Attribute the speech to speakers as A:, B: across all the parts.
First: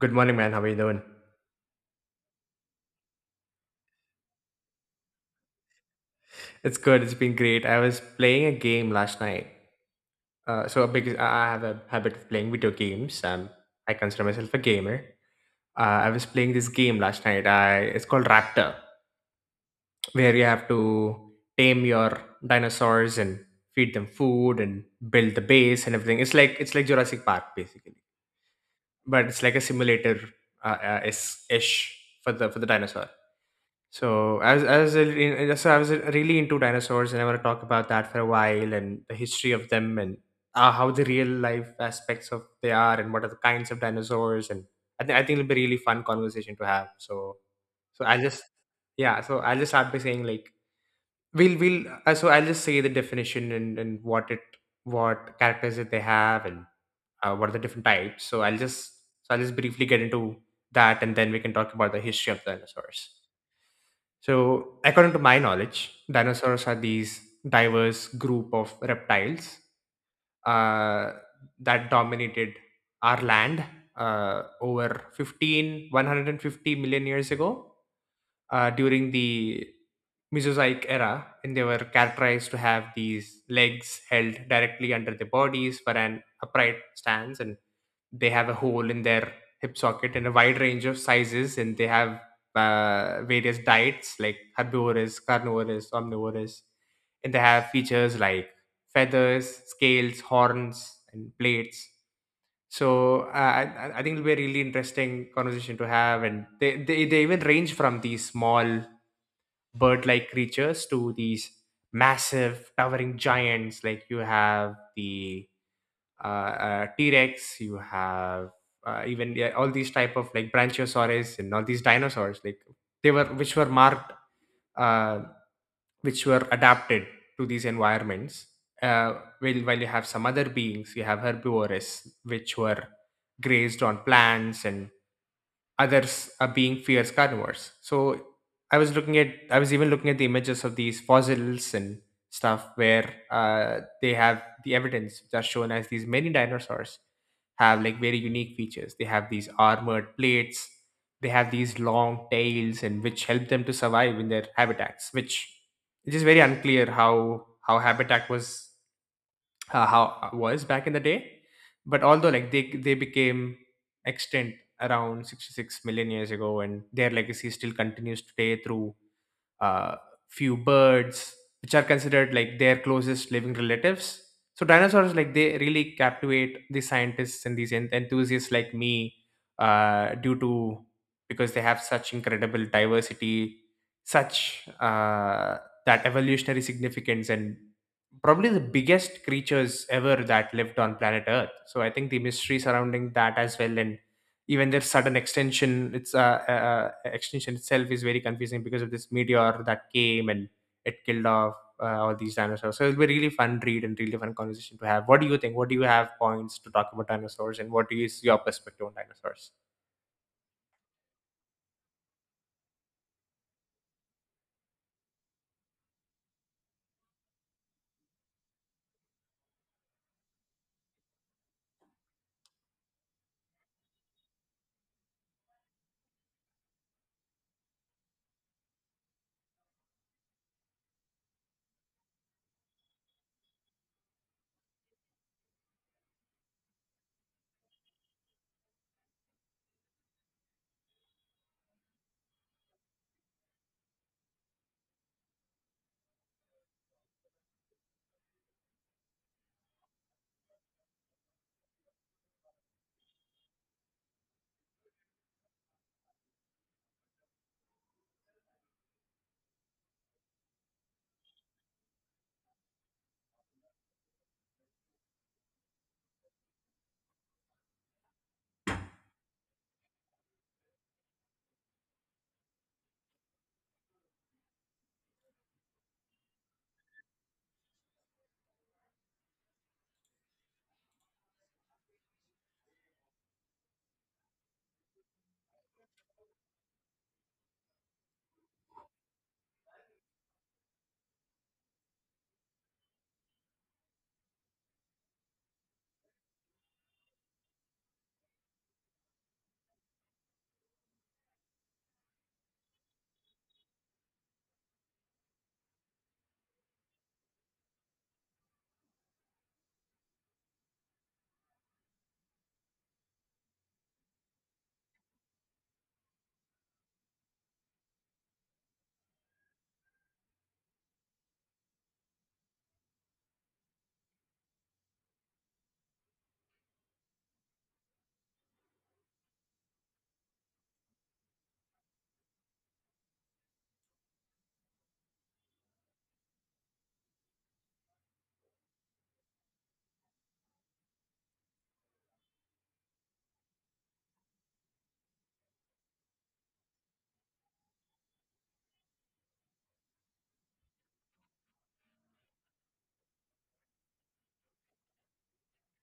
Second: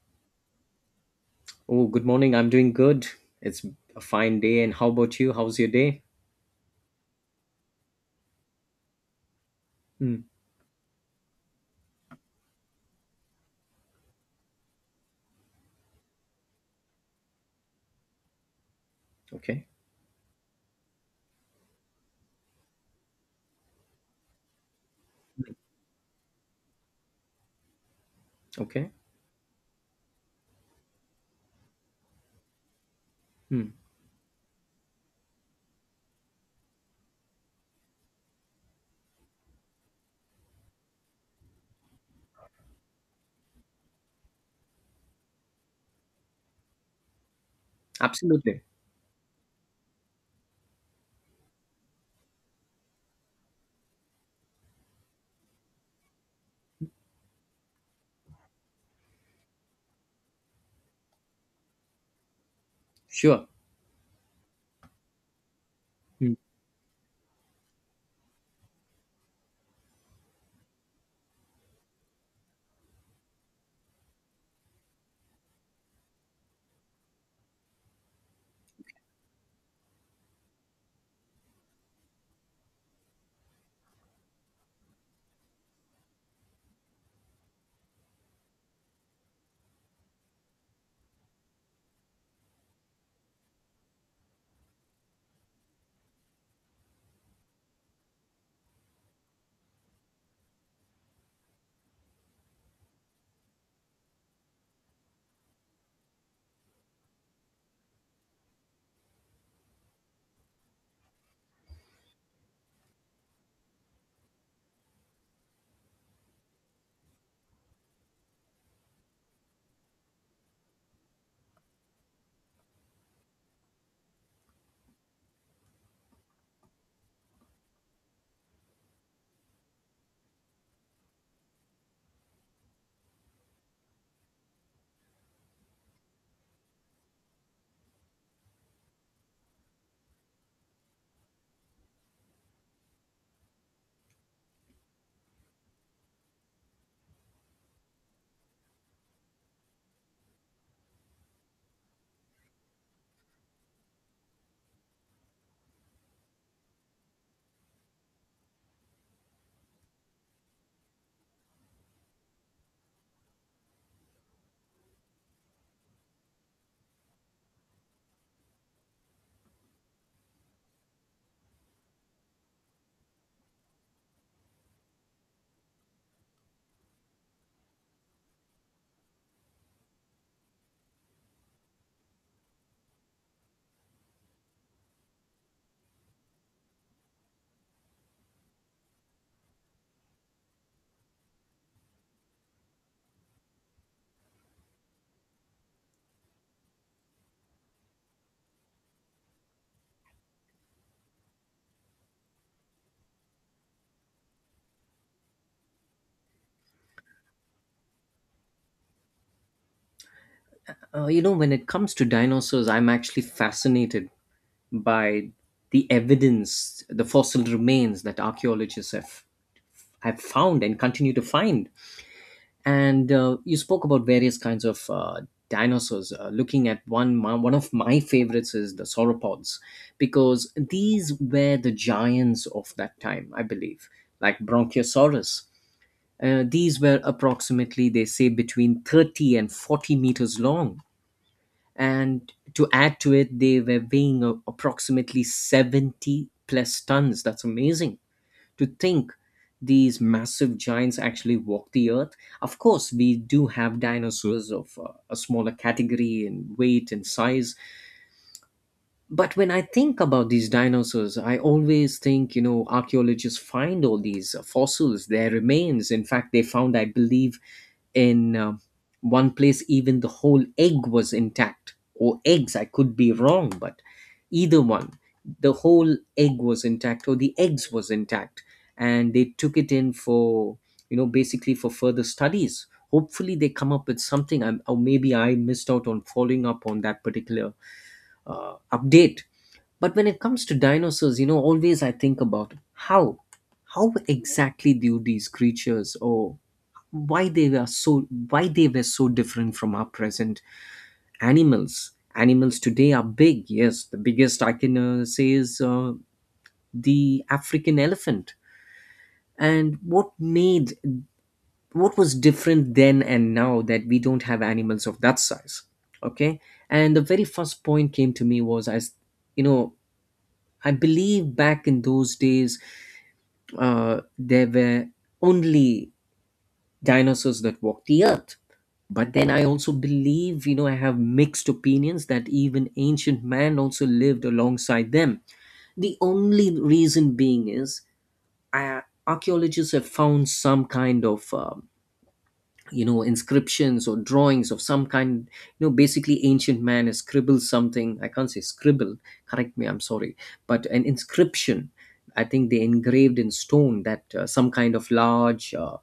A: Good morning, man. How are you doing?
B: Oh, good morning. I'm doing good. It's a fine day. And how about you? How's your day?
A: It's good. It's been great. I was playing a game last night.
B: Hmm.
A: So because I have a habit of playing video games, I consider myself a gamer. I was playing this game last night. I It's called Raptor,
B: Okay.
A: where you have to tame your dinosaurs and feed them food and build the base and everything. It's like Jurassic Park basically,
B: Okay.
A: but it's like a simulator ish for the dinosaur.
B: Hmm.
A: So I was really into dinosaurs, and I want to talk about that for a while and the history of them and how the real life aspects of they are and what are the kinds of dinosaurs. And I think it'll be a really fun conversation to have. So I'll just
B: Absolutely.
A: yeah so I'll just start by saying, like, we'll so I'll just say the definition and what it, what characters that they have, and what are the different types. So I'll just briefly get into that, and then we can talk about the history of dinosaurs.
B: Sure.
A: So, according to my knowledge,
B: Hmm.
A: dinosaurs are these diverse group of reptiles uh, that dominated our land over 150 million years ago during the Mesozoic era, and they were characterized to have these legs held directly under the bodies for an upright stance, and they have a hole in their hip socket in a wide range of sizes. And they have various diets like herbivorous, carnivorous, omnivorous, and they have features like feathers, scales, horns, and plates. So I think it'll be a really interesting conversation to have, and they even range from these small bird-like creatures to these massive towering giants. Like, you have the T-Rex, you have even, yeah, all these type of like brachiosaurus and all these dinosaurs, like they were which were marked, uh, which were adapted to these environments. While you have some other beings, you have herbivores, which were grazed on plants, and others are being fierce carnivores. So I was even looking at the images of these fossils and stuff, where they have the evidence which are shown as these many dinosaurs have like very unique features. They have these armored plates, they have these long tails, and which help them to survive in their habitats, which it is very unclear how habitat was, how was back in the day. But although, like, they became extinct around 66 million years ago, and their legacy still continues today through uh, few birds, which are considered like their closest living relatives. So dinosaurs, like, they really captivate the scientists and these enthusiasts like me, due to because they have such incredible diversity, such that evolutionary significance, and probably the biggest creatures ever that lived on planet Earth. So I think the mystery surrounding that as well, and even their sudden extension, its extension itself, is very confusing because of this meteor that came and it killed off all these dinosaurs. So it'll be really fun read and really fun conversation to have. What do you think? What do you have points to talk about dinosaurs, and what is your perspective on dinosaurs?
B: When it comes to dinosaurs, I'm actually fascinated by the evidence, the fossil remains that archaeologists have found and continue to find. And you spoke about various kinds of dinosaurs looking at one of my favorites is the sauropods, because these were the giants of that time, I believe, like bronchiosaurus. These were approximately, they say, between 30 and 40 meters long, and to add to it, they were weighing approximately 70 plus tons. That's amazing to think these massive giants actually walked the earth. Of course, we do have dinosaurs of a smaller category in weight and size, but when I think about these dinosaurs, I always think, you know, archaeologists find all these fossils, their remains. In fact, they found, I believe, in one place, even the whole egg was intact, or eggs, I could be wrong, but either one, the whole egg was intact or the eggs was intact, and they took it in for, you know, basically for further studies. Hopefully they come up with something or maybe I missed out on following up on that particular update. But when it comes to dinosaurs, you know, always I think about how exactly do these creatures, or why they were so different from our present animals. Animals today are big. Yes, the biggest I can say is the African elephant. And what was different then and now that we don't have animals of that size? Okay, and the very first point came to me was, as you know, I believe back in those days there were only dinosaurs that walked the earth. But then I also believe, you know, I have mixed opinions, that even ancient man also lived alongside them. The only reason being is uh, archaeologists have found some kind of you know, inscriptions or drawings of some kind. You know, basically ancient man has scribbled something. I can't say scribble, correct me, I'm sorry, but an inscription. I think they engraved in stone that some kind of large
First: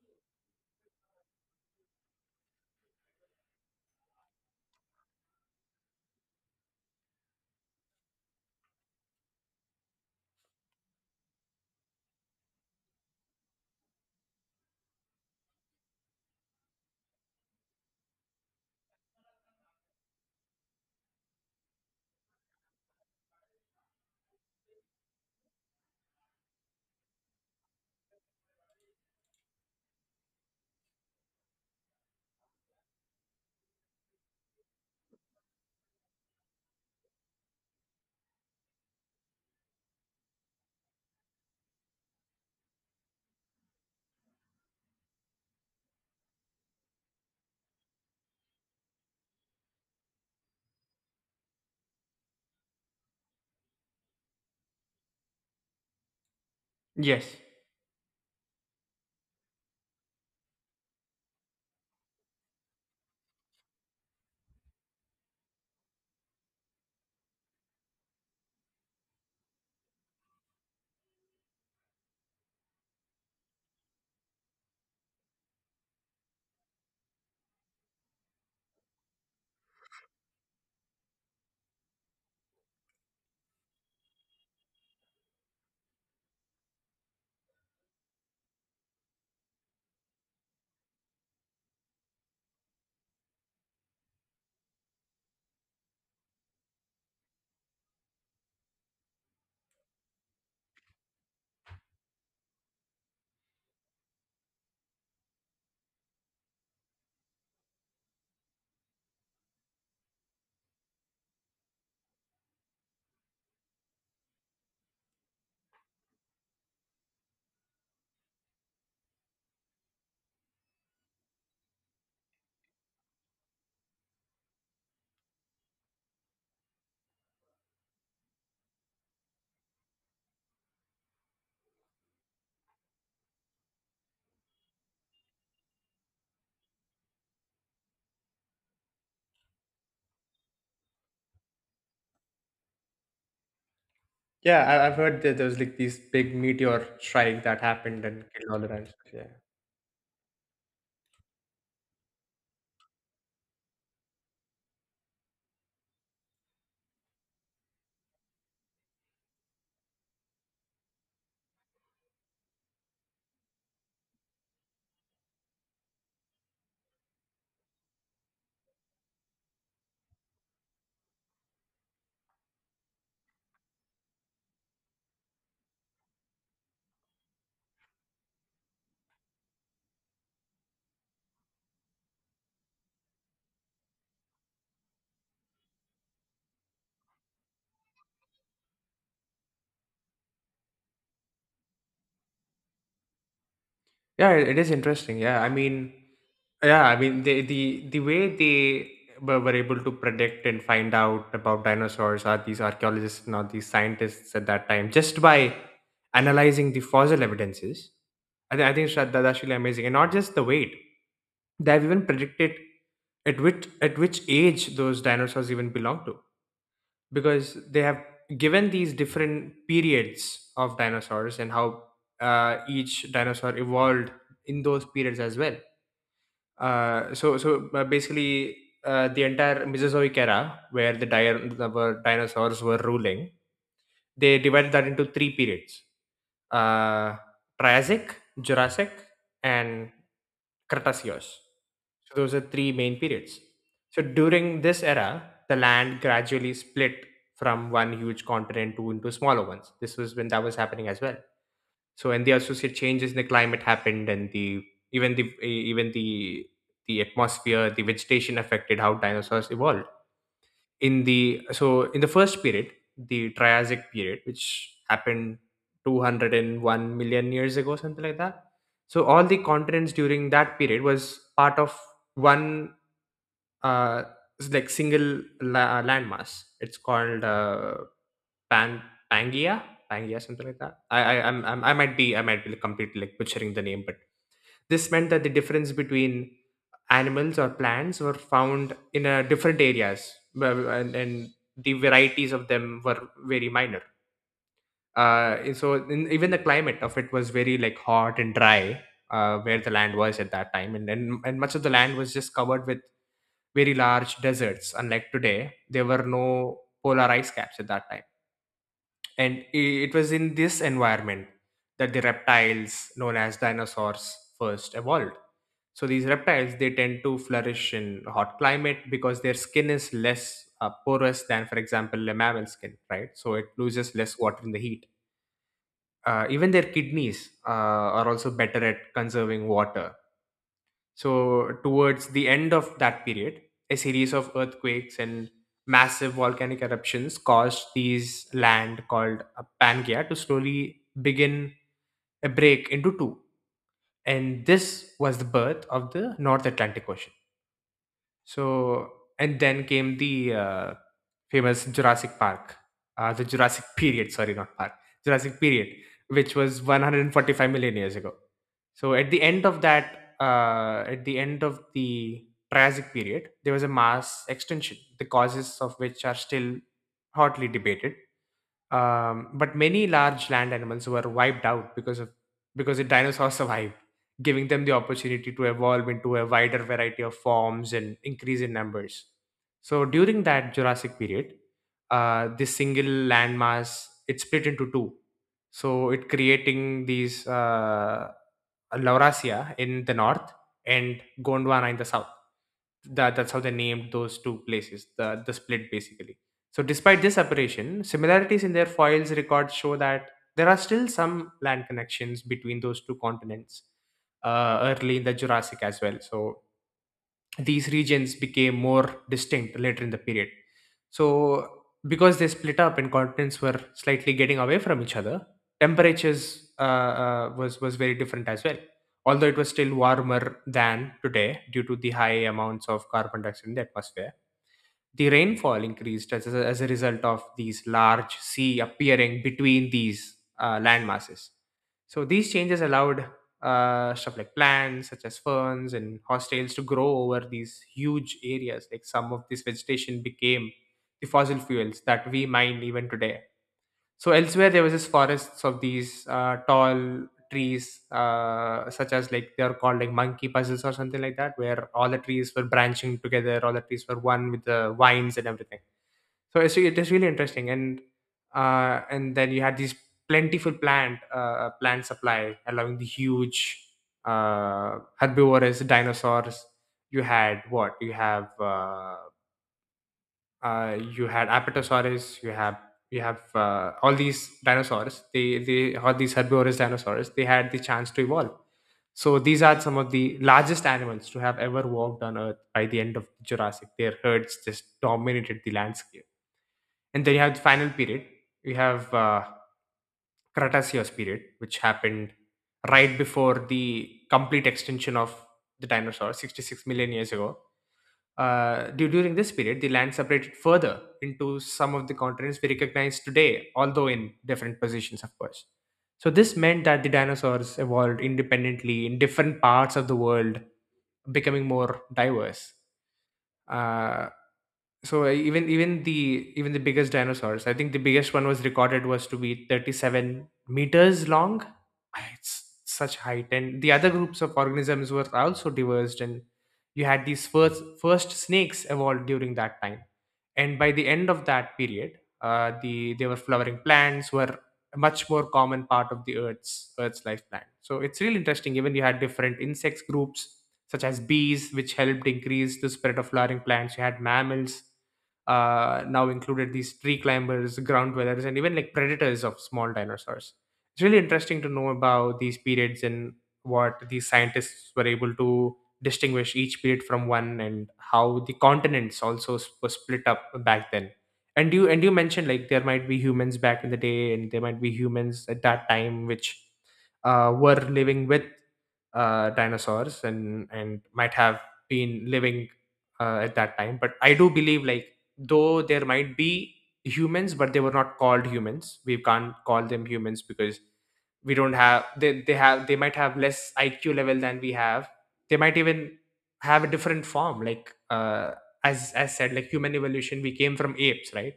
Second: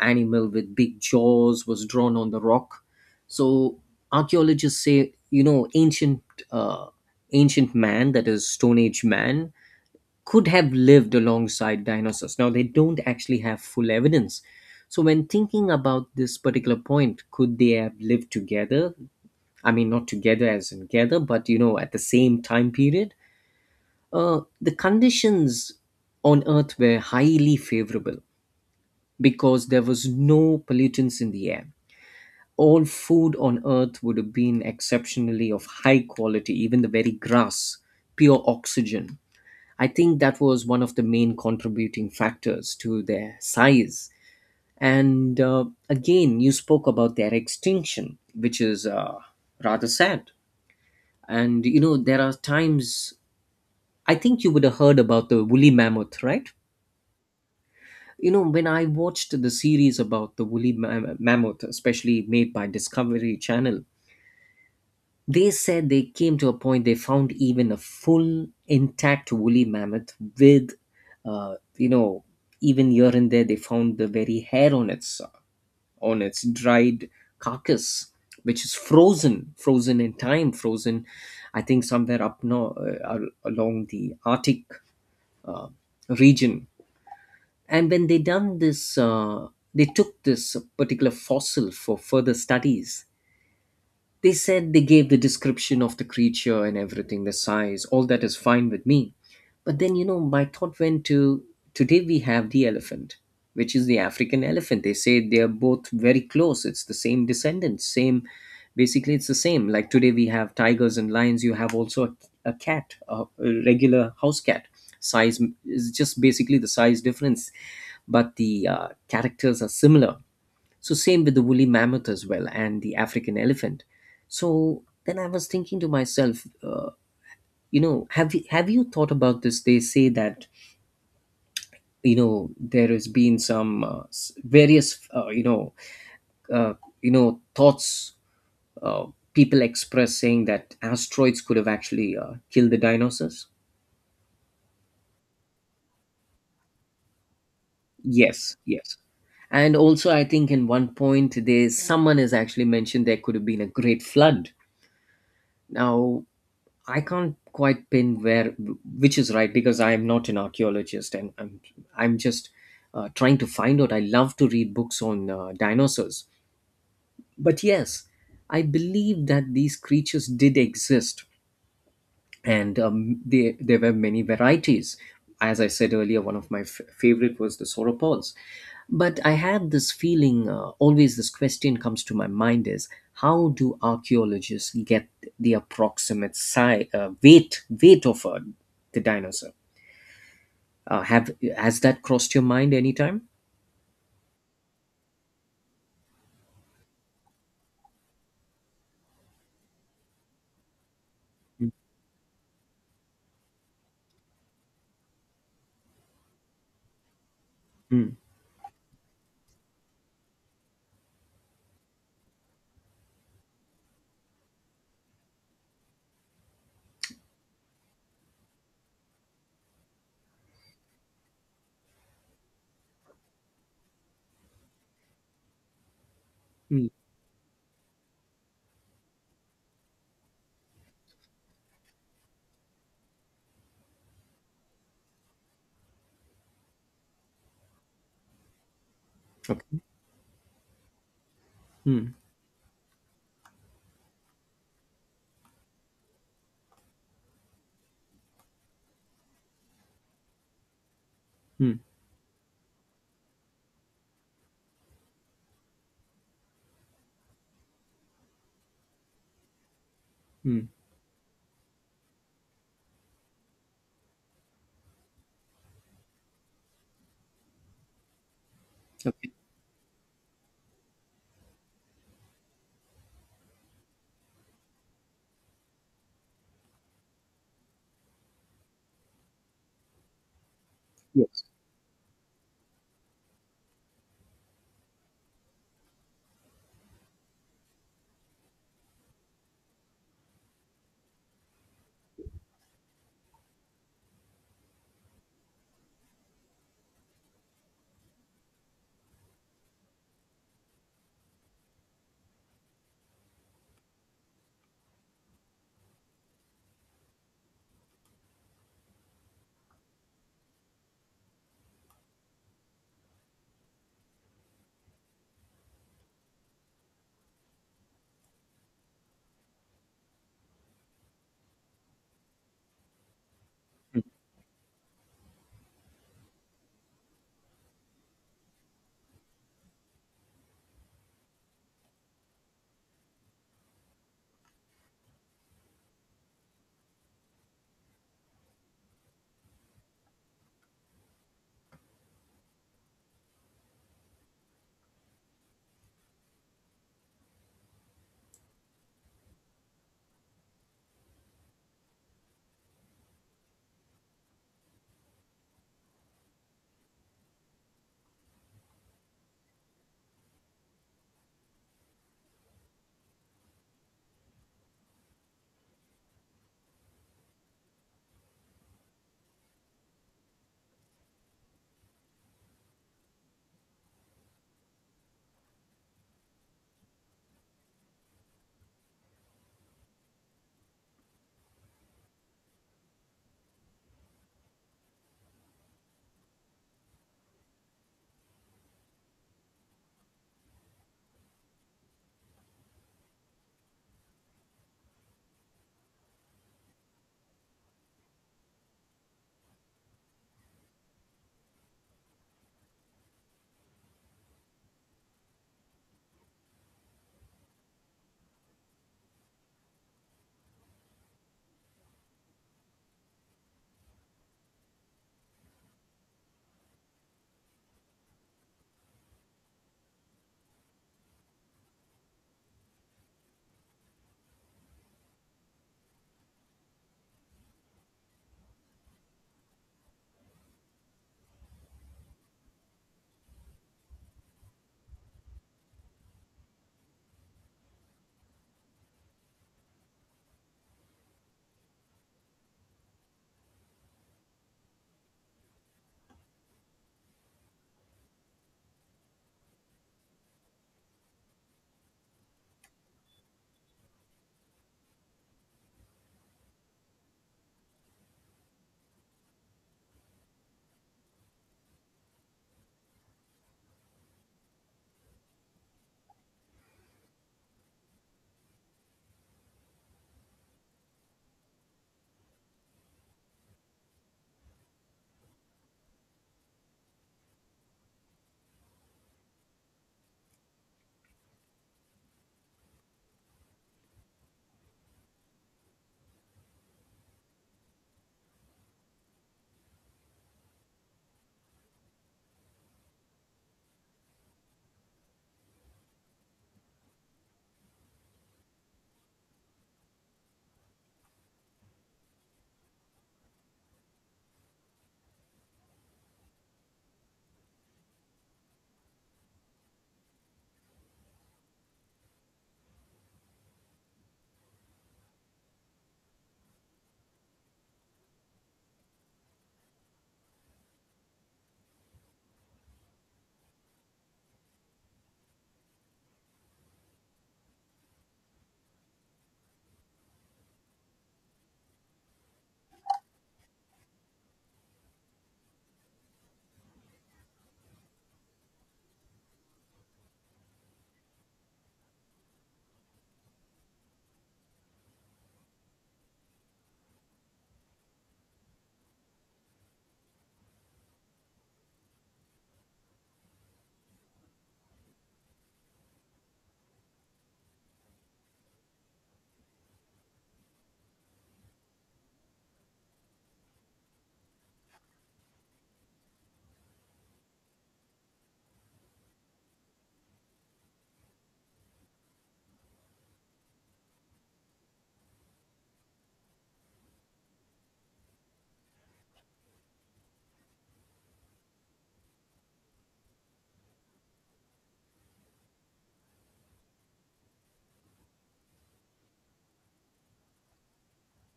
B: animal with big jaws was drawn on the rock. So archaeologists say, you know, uh, ancient man, that is stone age man, could have lived alongside dinosaurs. Now, they don't actually have full evidence. So, when thinking about this particular point, could they have lived together? I mean, not together as in together, but you know, at the same time period? The conditions on Earth were highly favorable because there was no pollutants in the air. All food on Earth would have been exceptionally of high quality, even the very grass, pure oxygen. I think that was one of the main contributing factors to their size. And again, you spoke about their extinction, which is rather sad. And you know, there are times I think you would have heard about the woolly mammoth, right?
A: Yes.
B: You know, when I watched the series about the mammoth, especially made by Discovery Channel, they said they came to a point they found even a full intact woolly mammoth with, you know, even here and there they found the very hair on its dried carcass, which is frozen in time, frozen, I think somewhere up north along the Arctic region. And when they done they took this particular fossil for further studies. They said they gave the description of the creature and everything, the size. All that is fine with me. But then, you know, my thought went to, today we have the elephant, which is the African elephant. They say they are both very close. It's the same descendants, same, basically, it's the same. Like today we have tigers and lions, you have also a cat, a regular house cat. Size is just basically the size difference, but the characters are similar. So same with the woolly mammoth as well and the African elephant. So then I was thinking to myself, you know, have you thought about this? They say that, you know, there has been some various you know, uh, you know, thoughts, uh, people express, saying that asteroids could have actually killed the dinosaurs.
A: Yeah, I, I've heard that there was like this big meteor strike that happened and killed
B: Yes,
A: all the
B: yes.
A: dinosaurs, yeah.
B: And also, I think in one point, there someone has actually mentioned there could have been a great flood. Now, I can't quite pin where which is right, because I am not an archaeologist and I'm just trying to find out. I love to read books on dinosaurs, but yes, I believe that these creatures did exist, and there were many varieties. As I said earlier, one of my favorite was the sauropods. But I had this feeling, always this question comes to my mind is, how do archaeologists get the approximate size, weight of the dinosaur? Have has that crossed your mind anytime?
A: Yeah, it is interesting. Yeah, I mean, the way they were able to predict and find out about dinosaurs are these archaeologists and are these scientists at that time just by analyzing the fossil evidences.
B: Mm.
A: I think that that's really amazing, and not just the weight. They have even predicted at which age those dinosaurs even belong to, because they have given these different periods of dinosaurs and how each dinosaur evolved in those periods as well.
B: Mm.
A: Basically, the entire Mesozoic era, where the di- the- were dinosaurs were ruling, they divided that into three periods: uh, Triassic, Jurassic,
B: Okay.
A: and Cretaceous. So those are three main periods. So during this era, the land gradually split from one huge continent to into smaller ones. This was when that was happening as well. So, and the associate changes in the climate happened, and the even the even the atmosphere, the vegetation affected how dinosaurs evolved. In the so in the first period, the Triassic period, which happened 201 million years ago, something like that, so all
B: Okay.
A: the continents during that period was part of one uh like single landmass. It's called pan pangea Pangea, something like that. i i I'm,
B: Yes.
A: I'm, i might be, I might be completely like butchering the name, but this meant that the difference between animals or plants were found in different areas, and the varieties of them were very minor. Even the climate of it was very like hot and dry, where the land was at that time, and much of the land was just covered with very large deserts. Unlike today, there were no polar ice caps at that time, and it was in this environment that the reptiles, known as dinosaurs, first evolved. So these reptiles, they tend to flourish in hot climate, because their skin is less porous than, for example, a mammal skin, right? So it loses less water in the heat. Even their kidneys are also better at conserving water. So, towards the end of that period, a series of earthquakes and massive volcanic eruptions caused these land called Pangaea to slowly begin a break into two. And this was the birth of the North Atlantic Ocean. So, and then came the famous Jurassic period, sorry, not park, Jurassic period, which was 145 million years ago. So, at the end of that, at the end of the Triassic period, there was a mass extinction, the causes of which are still hotly debated. But many large land animals were wiped out, because of because the dinosaurs survived, giving them the opportunity to evolve into a wider variety of forms and increase in numbers. So during that Jurassic period, this single landmass, it split into two. So it creating these Laurasia in the north and Gondwana in the south. That's how they named those two places, the split basically. So, despite this separation, similarities in their foils records show that there are still some land connections between those two continents early in the Jurassic as well. So, these regions became more distinct later in the period. So, because they split up and continents were slightly getting away from each other, temperatures was very different as well. Although it was still warmer than today due to the high amounts of carbon dioxide in the atmosphere, the rainfall increased as a result of these large sea appearing between these land masses. So these changes allowed stuff like plants, such as ferns and horsetails, to grow over these huge areas. Like, some of this vegetation became the fossil fuels that we mine even today. So elsewhere there was just forests of these tall trees, such as, like, they are called like monkey puzzles or something like that, where all the trees were branching together, all the trees were one with the vines and everything. So it is really interesting, and then you had these plentiful plant plant supply, allowing the huge herbivorous dinosaurs. You had what? You have. You had Apatosaurus, you have all these dinosaurs. They all these herbivorous dinosaurs, they had the chance to evolve. So these are some of the largest animals to have ever walked on Earth by the end of Jurassic. Their herds just dominated the landscape. And then you have the final period. You have Cretaceous period, which happened right before the complete extinction of the dinosaurs, 66 million years ago. During this period, the land separated further into some of the continents we recognize today, although in different positions, of course. So, this meant that the dinosaurs evolved independently in different parts of the world, becoming more diverse. Uh, so even the biggest dinosaurs, I think the biggest one was recorded was to be 37 meters long. Ah, it's such height. And the other groups of organisms were also diverged, and you had these first snakes evolved during that time, and by the end of that period they were flowering plants, were a much more common part of the earth's life plan. So it's really interesting, even you had different insects groups such as bees, which helped increase the spread of flowering plants. You had mammals, now included these tree climbers, ground dwellers, and even like predators of small dinosaurs. It's really interesting to know about these periods and what these scientists were able to distinguish each period from one, and how the continents also were split up back then. And you mentioned like there might be humans back in the day, and there might be humans at that time, which were living with dinosaurs and might have been living at that time. But I do believe, like, though there might be humans, but they were not called humans, we can't call them humans because we don't have they have they might have less IQ level than we have. They might even have a different form, like as said, like, human evolution, we came from apes, right?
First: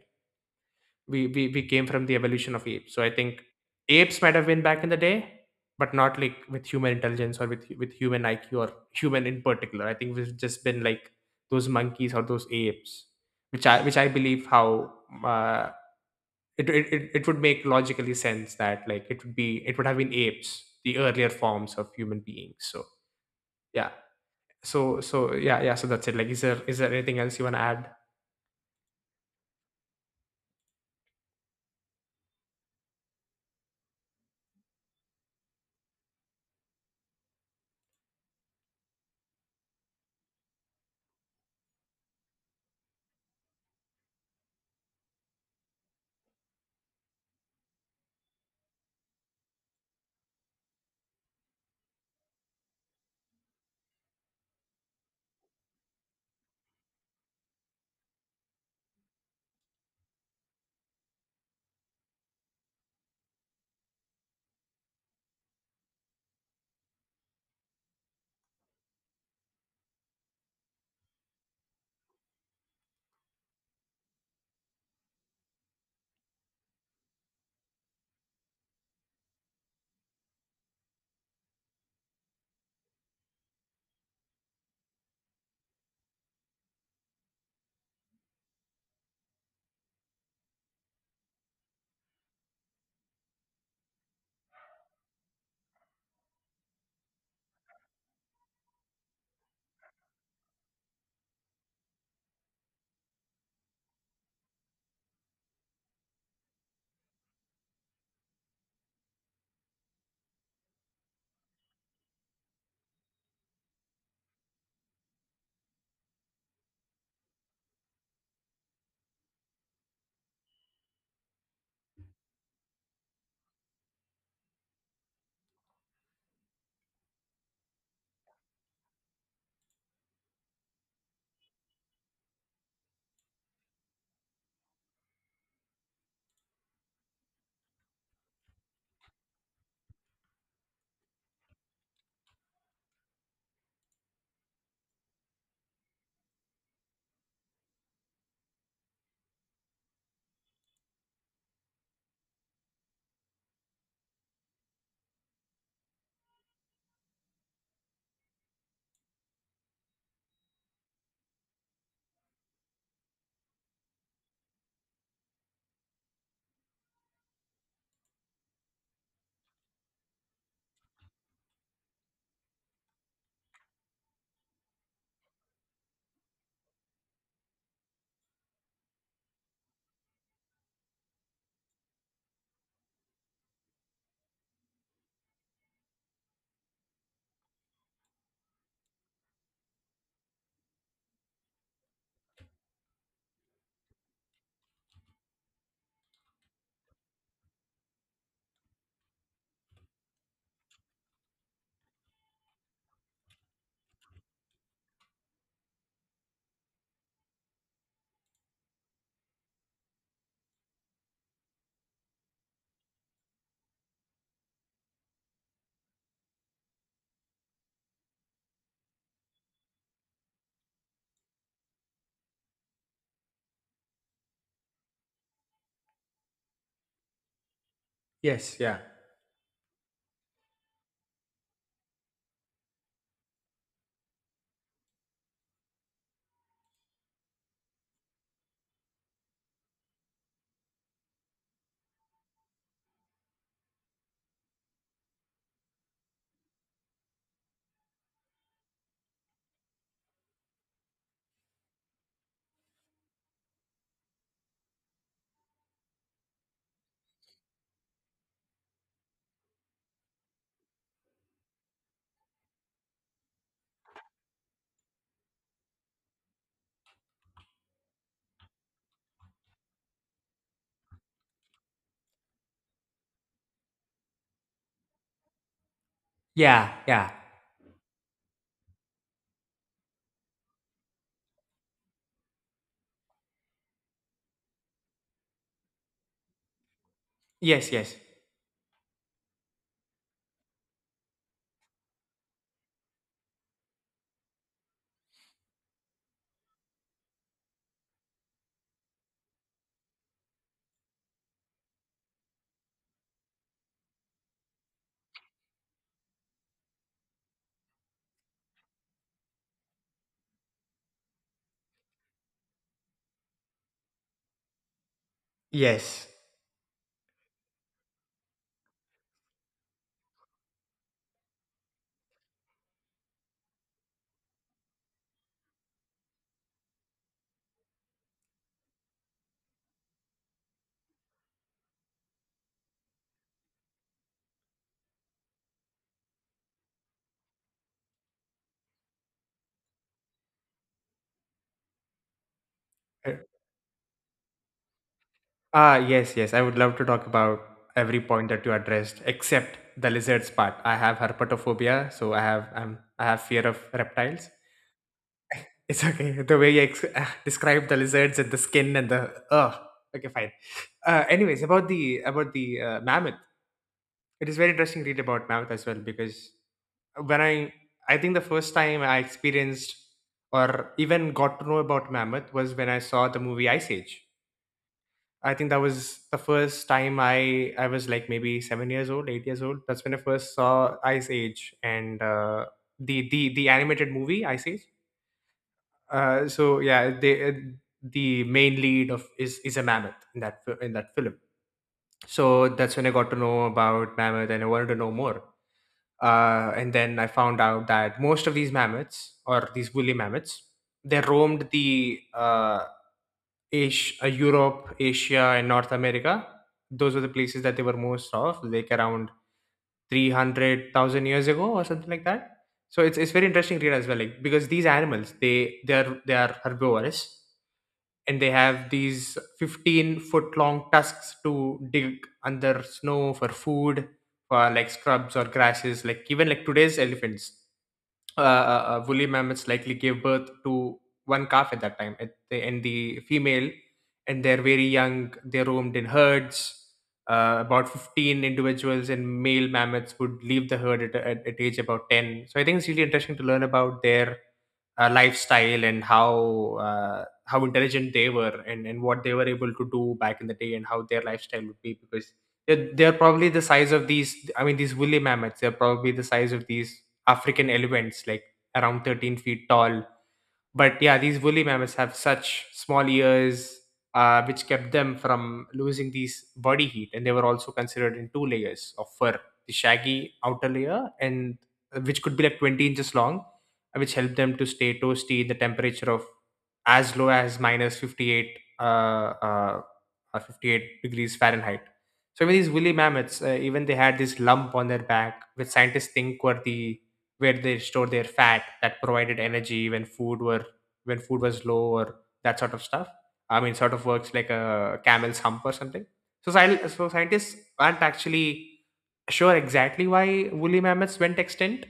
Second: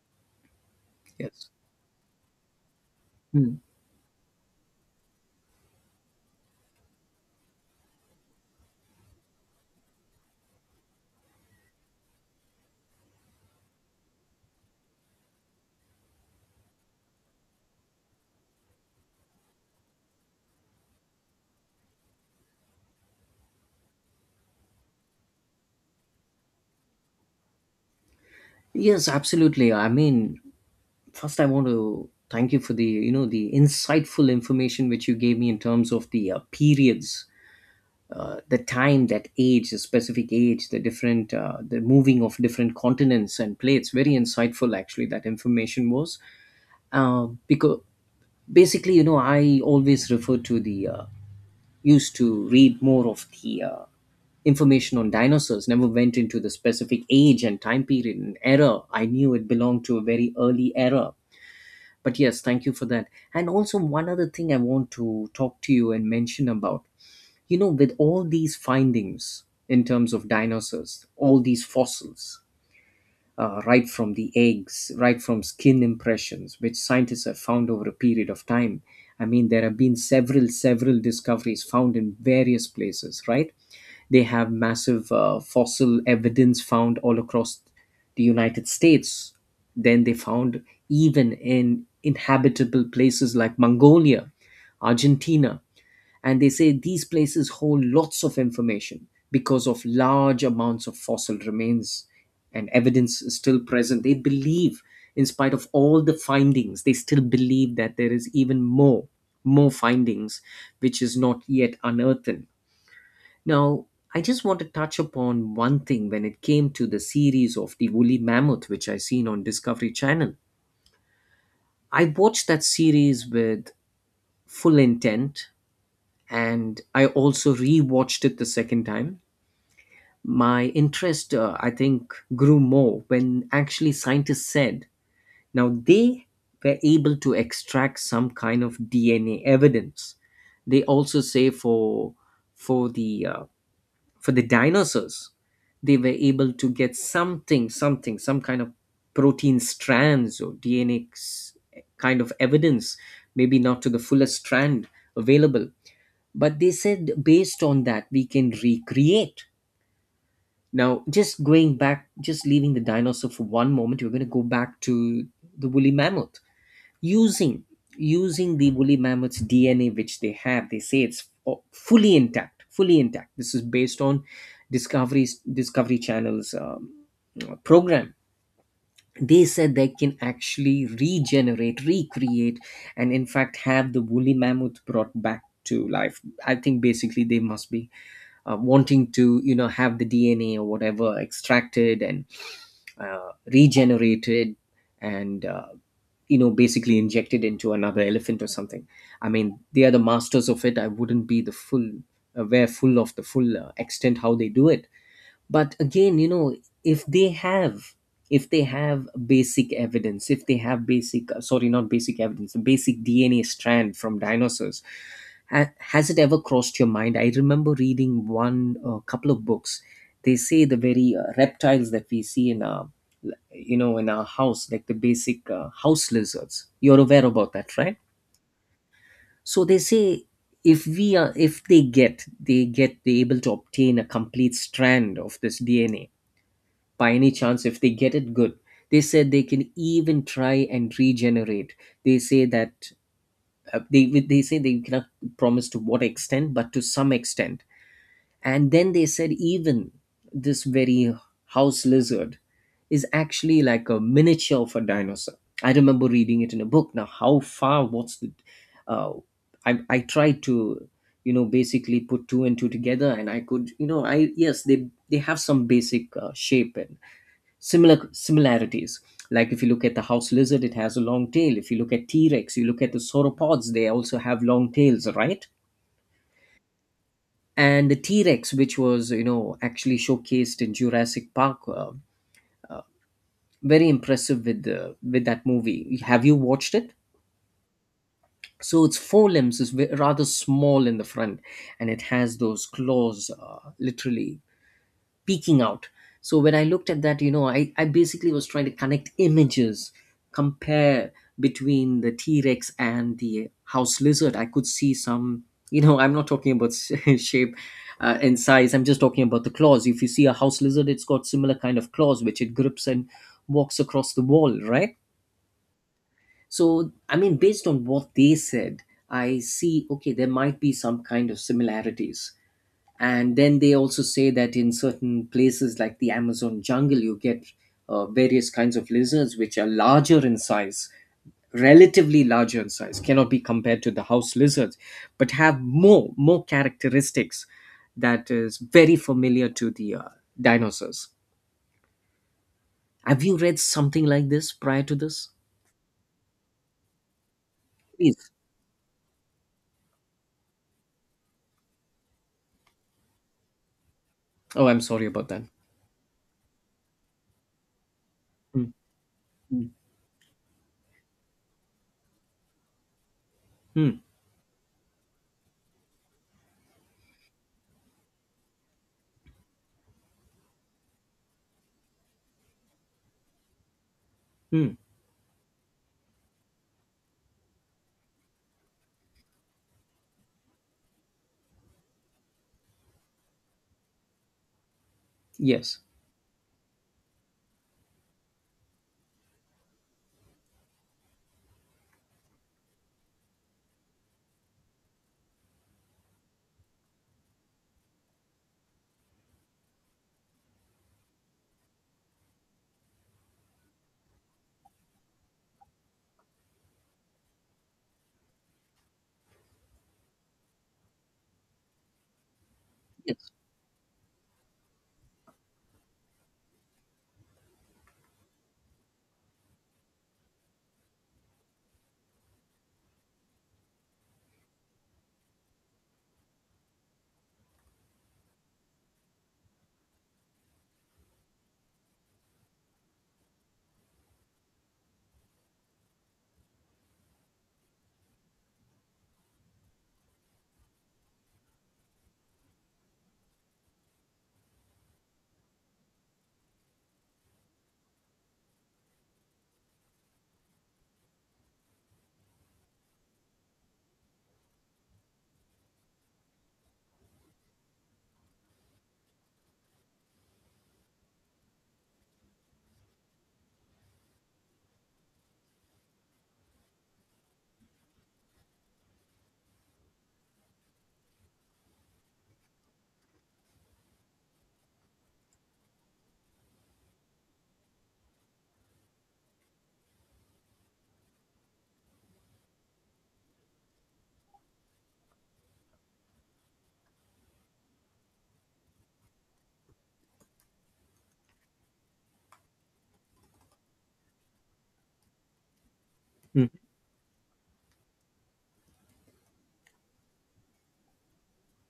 A: we, we
B: Yes.
A: we came from the evolution of apes, so I think
B: Mm.
A: apes might have been back in the day, but not like with human intelligence, or with human IQ or human in particular. I think we've just been like those monkeys or those apes, which I believe how uh, it would make logically sense that, like, it would be, it would have been apes, the earlier forms of human beings. So yeah. So that's it. Like, is there anything else you want to add?
B: Yes, absolutely. I mean, first I want to thank you for the, you know, the insightful information which you gave me in terms of the periods, the specific age, the different the moving of different continents and plates. Very insightful actually, that information was. Because basically, you know, I always refer to the used to read more of the information on dinosaurs, never went into the specific age and time period and era. I knew it belonged to a very early era, but yes, thank you for that. And also one other thing I want to talk to you and mention about, you know, with all these findings in terms of dinosaurs, all these fossils, right from the eggs, right from skin impressions, which scientists have found over a period of time. I mean, there have been several discoveries found in various places, right? They have massive fossil evidence found all across the United States. Then they found even in inhabitable places like Mongolia, Argentina. And they say these places hold lots of information because of large amounts of fossil remains and evidence is still present. They believe, in spite of all the findings, they still believe that there is more findings which is not yet unearthed. Now, I just want to touch upon one thing when it came to the series of the woolly mammoth, which I seen on Discovery Channel. I watched that series with full intent, and I also re-watched it the second time. My interest, I think, grew more when actually scientists said, now they were able to extract some kind of DNA evidence. They also say for the uh, for the dinosaurs, they were able to get something, some kind of protein strands or DNA's kind of evidence, maybe not to the fullest strand available, but they said, based on that, we can recreate. Now, just going back, just leaving the dinosaur for one moment, we're going to go back to the woolly mammoth, using using the woolly mammoth's DNA, which they have. They say it's fully intact, fully intact. This is based on discoveries discovery channel's program. They said they can actually regenerate, recreate, and in fact have the woolly mammoth brought back to life. I think basically they must be wanting to, you know, have the DNA or whatever extracted and regenerated and you know, basically injected into another elephant or something. I mean, they are the masters of it. I wouldn't be the full aware full of the full extent how they do it. But again, you know, if they have, if they have basic evidence, if they have basic sorry, not basic evidence, basic DNA strand from dinosaurs, has it ever crossed your mind? I remember reading one couple of books. They say the very reptiles that we see in you know, in our house, like the basic house lizards, you're aware about that, right?
A: Yes, yeah,
B: So they say, if we are, if they get they get they able to obtain a complete strand of this DNA, by any chance, if they get it, good, they said they can even try and regenerate. They say that they say they cannot promise to what extent, but to some extent. And then they said, even this very house lizard is actually like a miniature of a dinosaur. I remember reading it in a book. Now, how far? What's the? Uh, I tried to, you know, basically put two and two together, and I could, you know, I yes, they have some basic shape and similarities. Like if you look at the house lizard, it has a long tail. If you look at T Rex, you look at the sauropods, they also have long tails, right?
A: yeah, yeah.
B: And the T-Rex, which was, you know, actually showcased in Jurassic Park, very impressive with the with that movie. Have you watched it?
A: Yes, yes,
B: So its forelimbs is rather small in the front, and it has those claws, literally peeking out. So when I looked at that, I basically was trying to connect images, compare between the t-rex and the house lizard. I could see some, you know, I'm not talking about shape and size. I'm just talking about the claws. If you see a house lizard, it's got similar kind of claws which it grips and walks across the wall, right?
A: yes.
B: So I mean, based on what they said, I see, okay, there might be some kind of similarities. And then they also say that in certain places like the Amazon jungle, you get various kinds of lizards which are larger in size, relatively larger in size, cannot be compared to the house lizards, but have more characteristics that is very familiar to the dinosaurs.
A: Uh,
B: Have you read something like this prior to this?
A: Ah, yes, yes. I would love to talk about every point
B: Please.
A: that you addressed, except the lizards part. I have herpetophobia, so I have fear of reptiles.
B: Oh, I'm sorry about that.
A: It's okay. The way you describe the lizards and the
B: Mm,
A: skin and the ugh.
B: mm,
A: Okay, fine. Anyways, about the mammoth,
B: mm,
A: it is very interesting to read about mammoth as well, because when I think the first time I experienced or even got to know about mammoth was when I saw the movie Ice Age.
B: mm.
A: I think that was the first time I was like maybe 7 years old, 8 years old. That's when I first saw Ice Age and the animated movie Ice Age.
B: Yes,
A: So yeah, they, the main lead of is a mammoth in that film. So that's when I got to know about mammoth, and I wanted to know more. And then I found out that most of these mammoths or these woolly mammoths, they roamed the Asia, Europe, Asia, and North America. Those were the places that they were most of, like around 300,000 years ago or something like that. So it's very
B: yes.
A: interesting to read as well, like, because these animals, they are herbivorous, and they have these 15-foot long tusks to dig under snow for food, for like scrubs or grasses, like even like today's elephants. Woolly mammoths likely gave birth to one calf at that time. At the, and the female, and they're very young, they roamed in herds. About 15 individuals, and male mammoths would leave the herd at age about 10. So I think it's really interesting to learn about their lifestyle and how intelligent they were, and what they were able to do back in the day, and how their lifestyle would be, because they're probably the size of these, I mean these woolly mammoths, they're probably the size of these African elephants, like around 13 feet tall. But yeah, these woolly mammoths have such small ears, which kept them from losing these body heat, and they were also considered in two layers of fur: the shaggy outer layer, and which could be like 20 inches long, which helped them to stay toasty in the temperature of as low as minus 58, 58 degrees Fahrenheit. So even these woolly mammoths, even they had this lump on their back, which scientists think were the where they store their fat, that provided energy when food were when food was low or that sort of stuff. I mean, sort of works like a camel's hump or something. So,
B: Mm.
A: scientists aren't actually sure exactly why woolly mammoths went extinct,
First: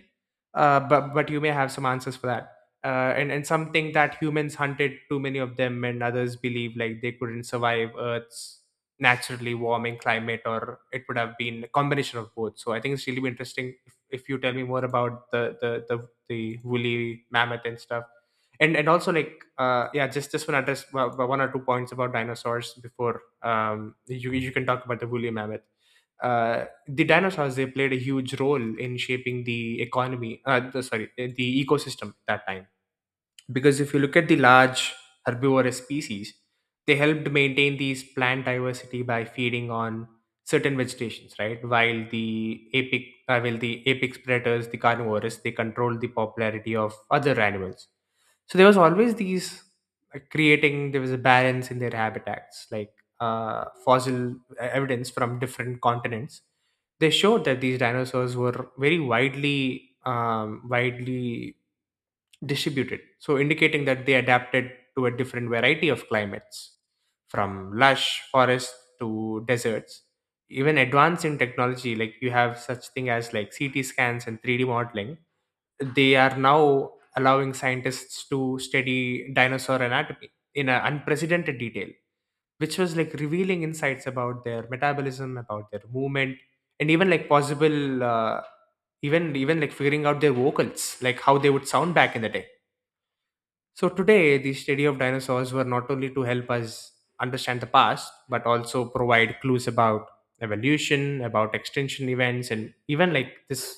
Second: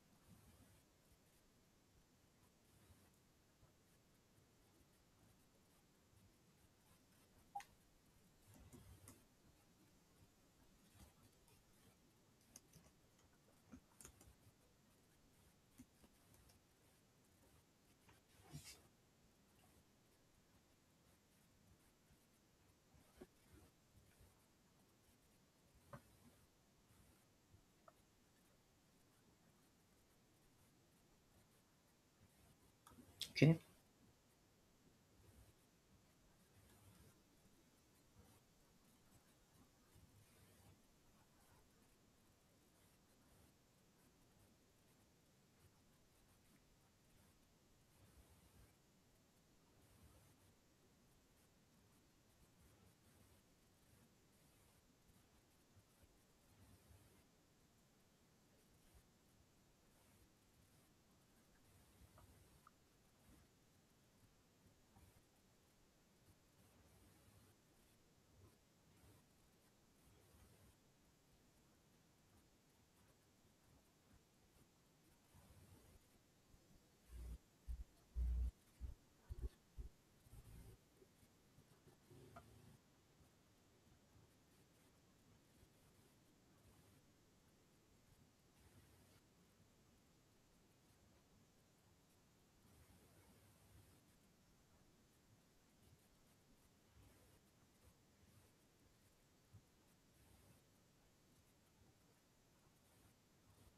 A: but you may have some answers for that. And some think that humans hunted too many of them, and others believe like they couldn't survive Earth's naturally warming climate, or it would have been a combination of both. So I think it's really interesting if you tell me more about the woolly mammoth and stuff. And also, like, yeah, just want to address one or two points about dinosaurs before you can talk about the woolly mammoth. Uh the dinosaurs, they played a huge role in shaping the economy, the, sorry, the ecosystem at that time,
B: Okay.
A: because if you look at the large herbivorous species, they helped maintain these plant diversity by feeding on certain vegetations, right, while the apex predators, the carnivores, they controlled the popularity of other animals. So there was always these, like, creating, there was a balance in their habitats, like fossil evidence from different continents. They showed that these dinosaurs were very widely distributed, so indicating that they adapted to a different variety of climates, from lush forests to deserts. Even advance in technology, like, you have such thing as like CT scans and 3D modeling, they are now allowing scientists to study dinosaur anatomy in an unprecedented detail, which was like revealing insights about their metabolism, about their movement, and even like possible, even like figuring out their vocals, like how they would sound back in the day. So today, the study of dinosaurs were not only to help us understand the past, but also provide clues about evolution, about extinction events, and even like this,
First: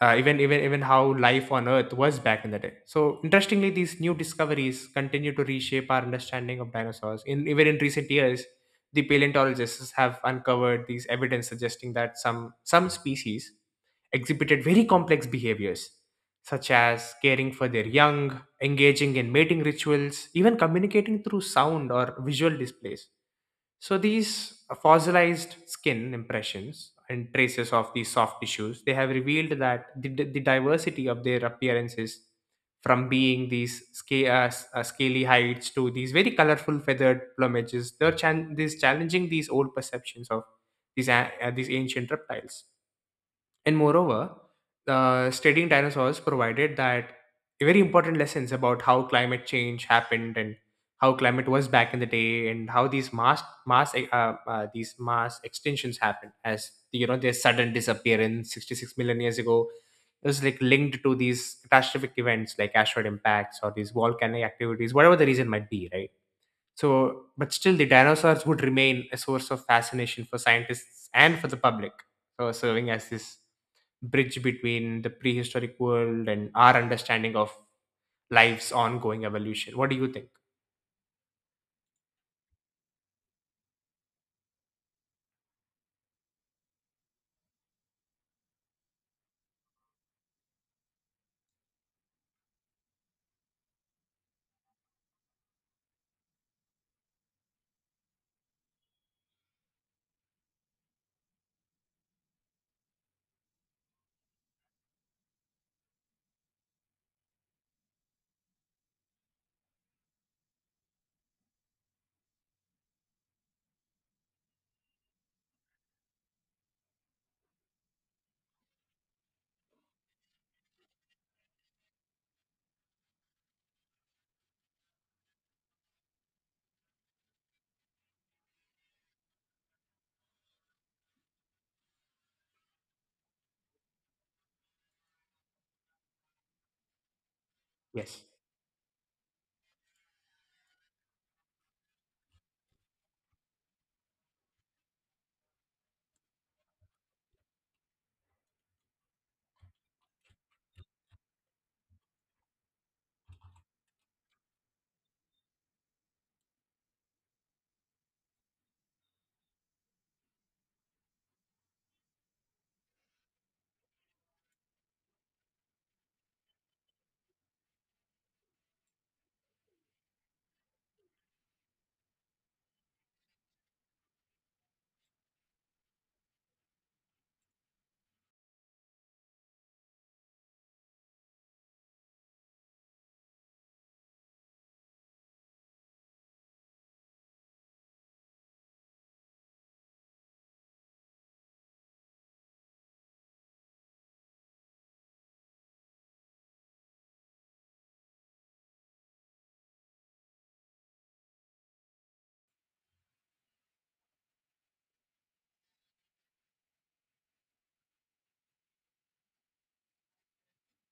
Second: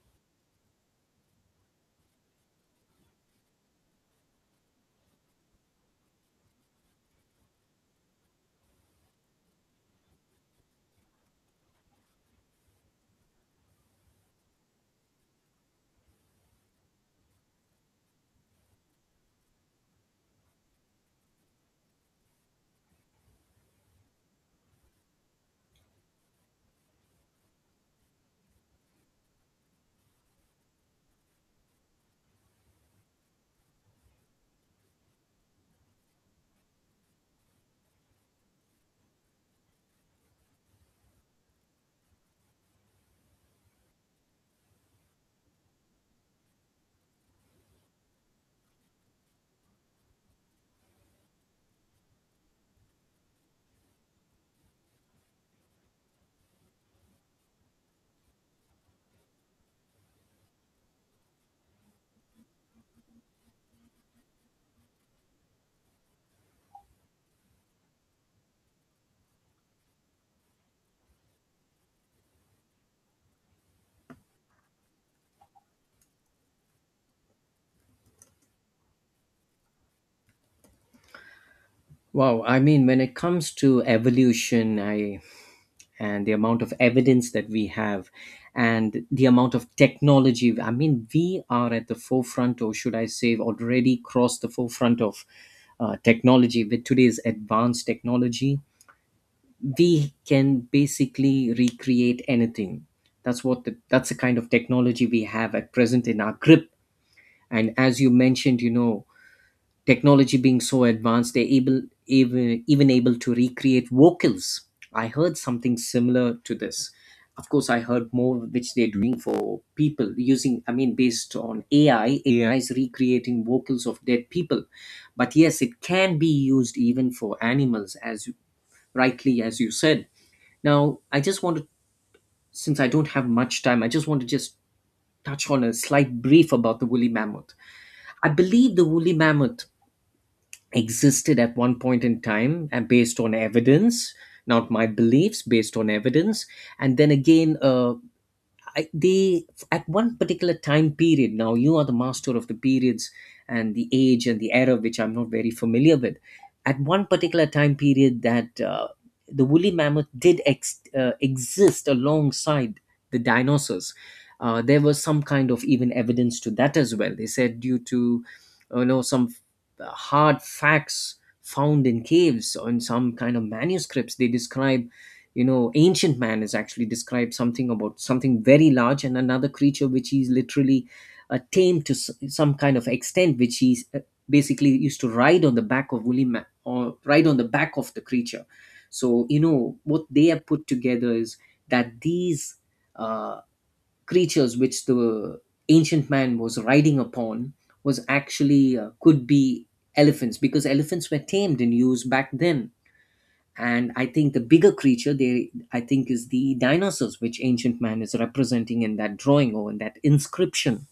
A: even how life on Earth was back in the day. So interestingly, these new discoveries continue to reshape our understanding of dinosaurs. In recent years, the paleontologists have uncovered these evidence suggesting that some species exhibited very complex behaviors, such as caring for their young, engaging in mating rituals, even communicating through sound or visual displays. So these fossilized skin impressions and traces of these soft tissues, they have revealed that the diversity of their appearances, from being these scaly heights to these very colorful feathered plumages, these challenging these old perceptions of these ancient reptiles. And moreover, studying dinosaurs provided that very important lessons about how climate change happened, and how climate was back in the day, and how these mass extinctions happened. As you know, their sudden disappearance 66 million years ago, it was like linked to these catastrophic events like asteroid impacts or these volcanic activities, whatever the reason might be, right. So, but still, the dinosaurs would remain a source of fascination for scientists and for the public, serving as this bridge between the prehistoric world and our understanding of life's ongoing evolution. What do you think?
B: Wow, I mean, when it comes to evolution, I and the amount of evidence that we have and the amount of technology, I mean, we are at the forefront, or should I say already crossed the forefront of, technology. With today's advanced technology, we can basically recreate anything. That's the kind of technology we have at present in our grip. And as you mentioned, you know, technology being so advanced, they're able, even able to recreate vocals. I heard something similar to this. Of course, I heard more which they're doing for people using, I mean, based on AI. AI is recreating vocals of dead people. But yes, it can be used even for animals, rightly as you said. Now I just want to, since I don't have much time, I just want to just touch on a slight brief about the woolly mammoth.
A: Yes.
B: I believe the woolly mammoth existed at one point in time, and based on evidence, not my beliefs, based on evidence. And then again, they, at one particular time period, now you are the master of the periods and the age and the era, which I'm not very familiar with, at one particular time period, that, the woolly mammoth did exist alongside the dinosaurs. Uh, there was some kind of even evidence to that as well. They said, due to, you know, some, hard facts found in caves or in some kind of manuscripts, they describe, you know, ancient man is actually described something about something very large and another creature which he's literally, tamed to some kind of extent, which he's, basically used to ride on the back of woolly man, or ride on the back of the creature. So you know what they have put together is that these, uh, creatures which the ancient man was riding upon was actually, could be elephants, because elephants were tamed and used back then. And I think the bigger creature there, I think, is the dinosaurs which ancient man is representing in that drawing or in that inscription.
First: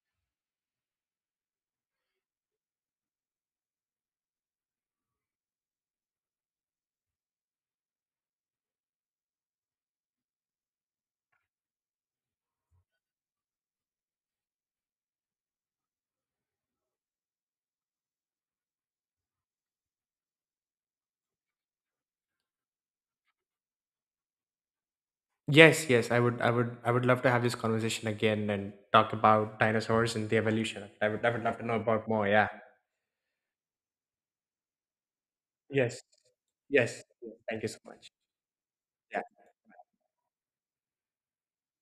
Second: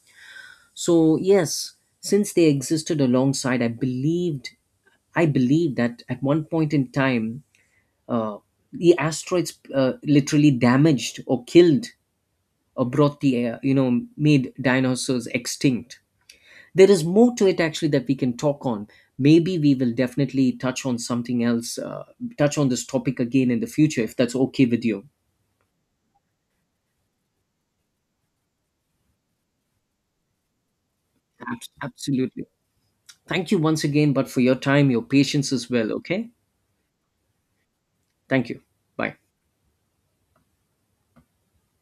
B: So yes, since they existed alongside, I believe that at one point in time, uh, the asteroids, literally damaged or killed or brought the air, you know, made dinosaurs extinct. There is more to it actually that we can talk on. Maybe we will definitely touch on this topic again in the future, if that's okay with you.
A: Yes, yes, I would love to have this conversation again and talk about dinosaurs and the evolution. I would love to know about more.
B: Absolutely.
A: Yeah.
B: Thank you once again but for your time, your patience as well,
A: Yes.
B: okay.
A: Yes. Thank you so much.
B: Thank you. Bye.